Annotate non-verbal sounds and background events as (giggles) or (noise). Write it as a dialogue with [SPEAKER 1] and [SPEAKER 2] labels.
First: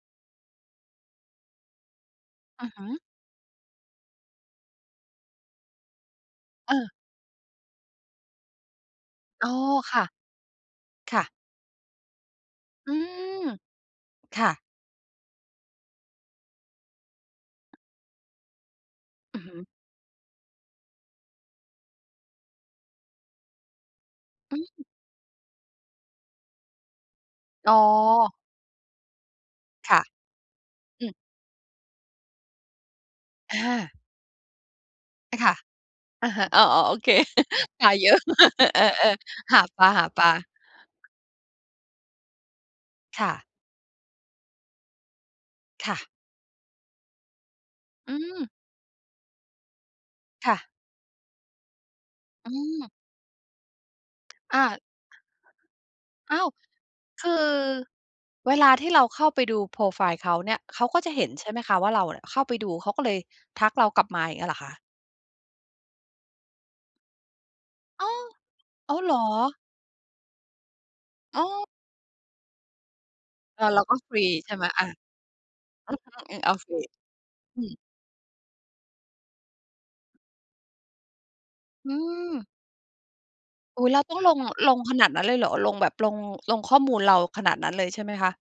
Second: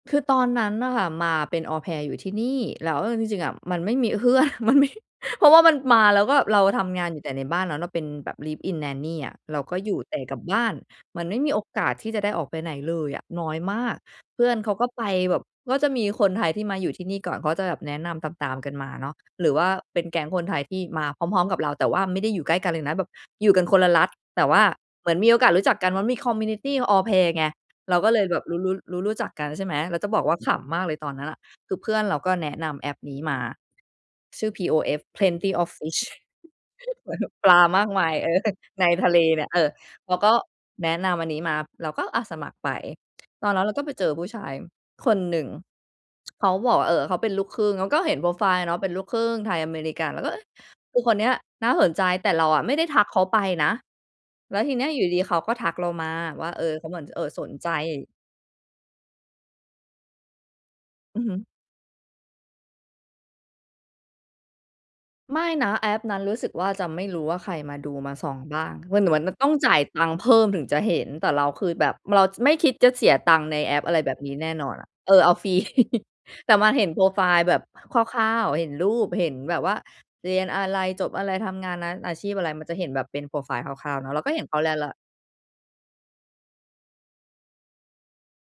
[SPEAKER 1] คือตอนนั้นน่ะค่ะ มาเป็น Au Pair อยู่ที่นี่
[SPEAKER 2] อะฮ
[SPEAKER 1] แล
[SPEAKER 2] ะ
[SPEAKER 1] ้ว เออ จริง ๆ อะ มันไม่มี เพื่อน มันไม่ เพราะว่ามันมา แล้วก็แบบเรา
[SPEAKER 2] เ
[SPEAKER 1] ท
[SPEAKER 2] ออ
[SPEAKER 1] ำงานอยู่แต่ในบ้านเนาะ เราเป็นแบบ Live in Nanny อะ
[SPEAKER 2] อ๋อ
[SPEAKER 1] เราก็อย
[SPEAKER 2] ค
[SPEAKER 1] ู่
[SPEAKER 2] ่ะ
[SPEAKER 1] แต่กับบ้าน
[SPEAKER 2] ค
[SPEAKER 1] ม
[SPEAKER 2] ่
[SPEAKER 1] ั
[SPEAKER 2] ะ
[SPEAKER 1] นไม่มีโอกาสที่จะได้ออกไปไหน
[SPEAKER 2] อ
[SPEAKER 1] เ
[SPEAKER 2] ื
[SPEAKER 1] ลยอะ น
[SPEAKER 2] ม
[SPEAKER 1] ้อยมาก
[SPEAKER 2] ค
[SPEAKER 1] เพื
[SPEAKER 2] ่
[SPEAKER 1] ่อน
[SPEAKER 2] ะ
[SPEAKER 1] เขาก็ไปแบบ ก็จะมีคนไทยที่มาอยู่ที่นี่ก่อน เขาจะแบบแนะนำตาม ๆ กันมาเนาะ
[SPEAKER 2] อื
[SPEAKER 1] ห
[SPEAKER 2] อ
[SPEAKER 1] รื
[SPEAKER 2] ฮ
[SPEAKER 1] อ
[SPEAKER 2] ึ
[SPEAKER 1] ว่าเป็นแก๊งคนไทยที่มาพร้อม ๆ กับเรา แต่ว่าไม่ได้อยู่ใกล้กันเลยนะ แบบอยู่กันคนละรัฐ แต่ว
[SPEAKER 2] อ
[SPEAKER 1] ่า
[SPEAKER 2] ืม
[SPEAKER 1] เหมือนมีโอกาสรู้จักกันว่า มี คอมมิวนิตี Au Pair ไง
[SPEAKER 2] อ๋อ
[SPEAKER 1] เราก็เลยแบบรู้ รู้ รู้ รู้จักกัน ใช่ไหม
[SPEAKER 2] ค
[SPEAKER 1] แล้
[SPEAKER 2] ่
[SPEAKER 1] ว
[SPEAKER 2] ะ
[SPEAKER 1] จะบอกว่าขำมากเลย
[SPEAKER 2] อื
[SPEAKER 1] ตอน
[SPEAKER 2] ม
[SPEAKER 1] นั้นอะ คือเพื่อนเราก็แนะนำแอปนี้มา
[SPEAKER 2] อา
[SPEAKER 1] ชื่อ POF
[SPEAKER 2] อะค่ะ
[SPEAKER 1] PlentyofFish
[SPEAKER 2] อะฮะ อ๋อ ๆ โอเค
[SPEAKER 1] (giggles) ปลาม
[SPEAKER 2] ป
[SPEAKER 1] า
[SPEAKER 2] ล
[SPEAKER 1] ก
[SPEAKER 2] า
[SPEAKER 1] ม
[SPEAKER 2] เ
[SPEAKER 1] า
[SPEAKER 2] ย
[SPEAKER 1] ย
[SPEAKER 2] อะ
[SPEAKER 1] เอ
[SPEAKER 2] ม
[SPEAKER 1] อ
[SPEAKER 2] าก เอ
[SPEAKER 1] ในทะ
[SPEAKER 2] อ
[SPEAKER 1] เลเนี่ย
[SPEAKER 2] ๆ ห
[SPEAKER 1] เอ
[SPEAKER 2] า
[SPEAKER 1] อ
[SPEAKER 2] ป
[SPEAKER 1] เขา
[SPEAKER 2] ล
[SPEAKER 1] ก
[SPEAKER 2] า
[SPEAKER 1] ็
[SPEAKER 2] ๆ
[SPEAKER 1] แนะนำอันนี้มา เราก็ อะ สมัครไป
[SPEAKER 2] ค่ะ
[SPEAKER 1] ตอนนั้นเราก็ไปเจอผู้ชายคนหนึ่ง
[SPEAKER 2] ค่ะ
[SPEAKER 1] (tsk) เขาบอกว่า เออ เขาเป็นลูกครึ่ง เราก็เ
[SPEAKER 2] อ
[SPEAKER 1] ห
[SPEAKER 2] ื
[SPEAKER 1] ็นโพรไ
[SPEAKER 2] ม
[SPEAKER 1] ฟล์อะเนาะ เป็นลูกครึ่งไทย-อเมริกัน เราก็ เออ
[SPEAKER 2] ค่ะ
[SPEAKER 1] อูคนเนี้ยน่าสนใจ แต่เรา
[SPEAKER 2] อื
[SPEAKER 1] อะไม่ไ
[SPEAKER 2] ม
[SPEAKER 1] ด้ทักเขาไปนะ แล
[SPEAKER 2] อ
[SPEAKER 1] ้วที
[SPEAKER 2] า
[SPEAKER 1] เนี้ยอยู่ดี ๆ เขาก็ทักเรามา
[SPEAKER 2] อ้า
[SPEAKER 1] ว
[SPEAKER 2] ว
[SPEAKER 1] ่า เออ เขาเหมือน เอ
[SPEAKER 2] ค
[SPEAKER 1] ่อ
[SPEAKER 2] ื
[SPEAKER 1] ส
[SPEAKER 2] อ
[SPEAKER 1] นใจ
[SPEAKER 2] เวลาที่เราเข้าไปดูโพรไฟล์เขาเนี่ย เขาก็จะ
[SPEAKER 1] อื
[SPEAKER 2] เห
[SPEAKER 1] อ
[SPEAKER 2] ็
[SPEAKER 1] ฮ
[SPEAKER 2] น
[SPEAKER 1] ึ
[SPEAKER 2] ใช่ไหมคะว่า เราอะเข้าไปดู เขาก็เลยทักเรากลับมา อย่างเงี้ยเหรอคะ?
[SPEAKER 1] ไม่นะ แอปนั้นรู้สึกว่า จะไม่รู้ว่าใครมาดู
[SPEAKER 2] อ้
[SPEAKER 1] ม
[SPEAKER 2] า
[SPEAKER 1] า
[SPEAKER 2] ว
[SPEAKER 1] ส่องบ้าง
[SPEAKER 2] อ้
[SPEAKER 1] ม
[SPEAKER 2] าว
[SPEAKER 1] ัน
[SPEAKER 2] เ
[SPEAKER 1] เ
[SPEAKER 2] หร
[SPEAKER 1] หมื
[SPEAKER 2] อ?
[SPEAKER 1] อนมันต้องจ่ายตังค์เพิ่มถึงจะเห็น แต่เ
[SPEAKER 2] อ
[SPEAKER 1] ร
[SPEAKER 2] ๋
[SPEAKER 1] าค
[SPEAKER 2] อ
[SPEAKER 1] ือแบบเราไม่คิดจะเสียตังค์ใน
[SPEAKER 2] เออ
[SPEAKER 1] แอ
[SPEAKER 2] เรา
[SPEAKER 1] ป อ
[SPEAKER 2] ก
[SPEAKER 1] ะไ
[SPEAKER 2] ็
[SPEAKER 1] รแ
[SPEAKER 2] ฟ
[SPEAKER 1] บ
[SPEAKER 2] ร
[SPEAKER 1] บ
[SPEAKER 2] ี
[SPEAKER 1] นี้แน
[SPEAKER 2] ใช
[SPEAKER 1] ่
[SPEAKER 2] ่ไห
[SPEAKER 1] น
[SPEAKER 2] ม?
[SPEAKER 1] อน
[SPEAKER 2] อ
[SPEAKER 1] อ
[SPEAKER 2] า
[SPEAKER 1] ะ เออ เอาฟรี (chuckles)
[SPEAKER 2] อืม ๆ โ
[SPEAKER 1] แ
[SPEAKER 2] อ
[SPEAKER 1] ต่
[SPEAKER 2] เ
[SPEAKER 1] ม
[SPEAKER 2] ค
[SPEAKER 1] าเห็นโพรไฟล์แบ
[SPEAKER 2] อื
[SPEAKER 1] บ
[SPEAKER 2] ม
[SPEAKER 1] คร่าว ๆ เห็นรูป เห็นแบบว่า เรียนอะไร? จบอะไร? ทำงานน
[SPEAKER 2] อ
[SPEAKER 1] ั
[SPEAKER 2] ื
[SPEAKER 1] ้นอาชีพอ
[SPEAKER 2] ม
[SPEAKER 1] ะไร? มันจะเห็นแบบเป็นโพรไฟล์ค
[SPEAKER 2] อุ๊
[SPEAKER 1] ร่
[SPEAKER 2] ย
[SPEAKER 1] า
[SPEAKER 2] เ
[SPEAKER 1] ว
[SPEAKER 2] ร
[SPEAKER 1] ๆ
[SPEAKER 2] า
[SPEAKER 1] เนา
[SPEAKER 2] ต
[SPEAKER 1] ะ
[SPEAKER 2] ้
[SPEAKER 1] เ
[SPEAKER 2] อ
[SPEAKER 1] ร
[SPEAKER 2] ง
[SPEAKER 1] าก
[SPEAKER 2] ล
[SPEAKER 1] ็เ
[SPEAKER 2] ง
[SPEAKER 1] ห็นเขาแล
[SPEAKER 2] ล
[SPEAKER 1] ้ว
[SPEAKER 2] ง
[SPEAKER 1] และ
[SPEAKER 2] ขนาดนั้นเลยเหรอ ลง แบบลง ลงข้อมูลเราขนาดนั้นเลยใช่ไหมคะ?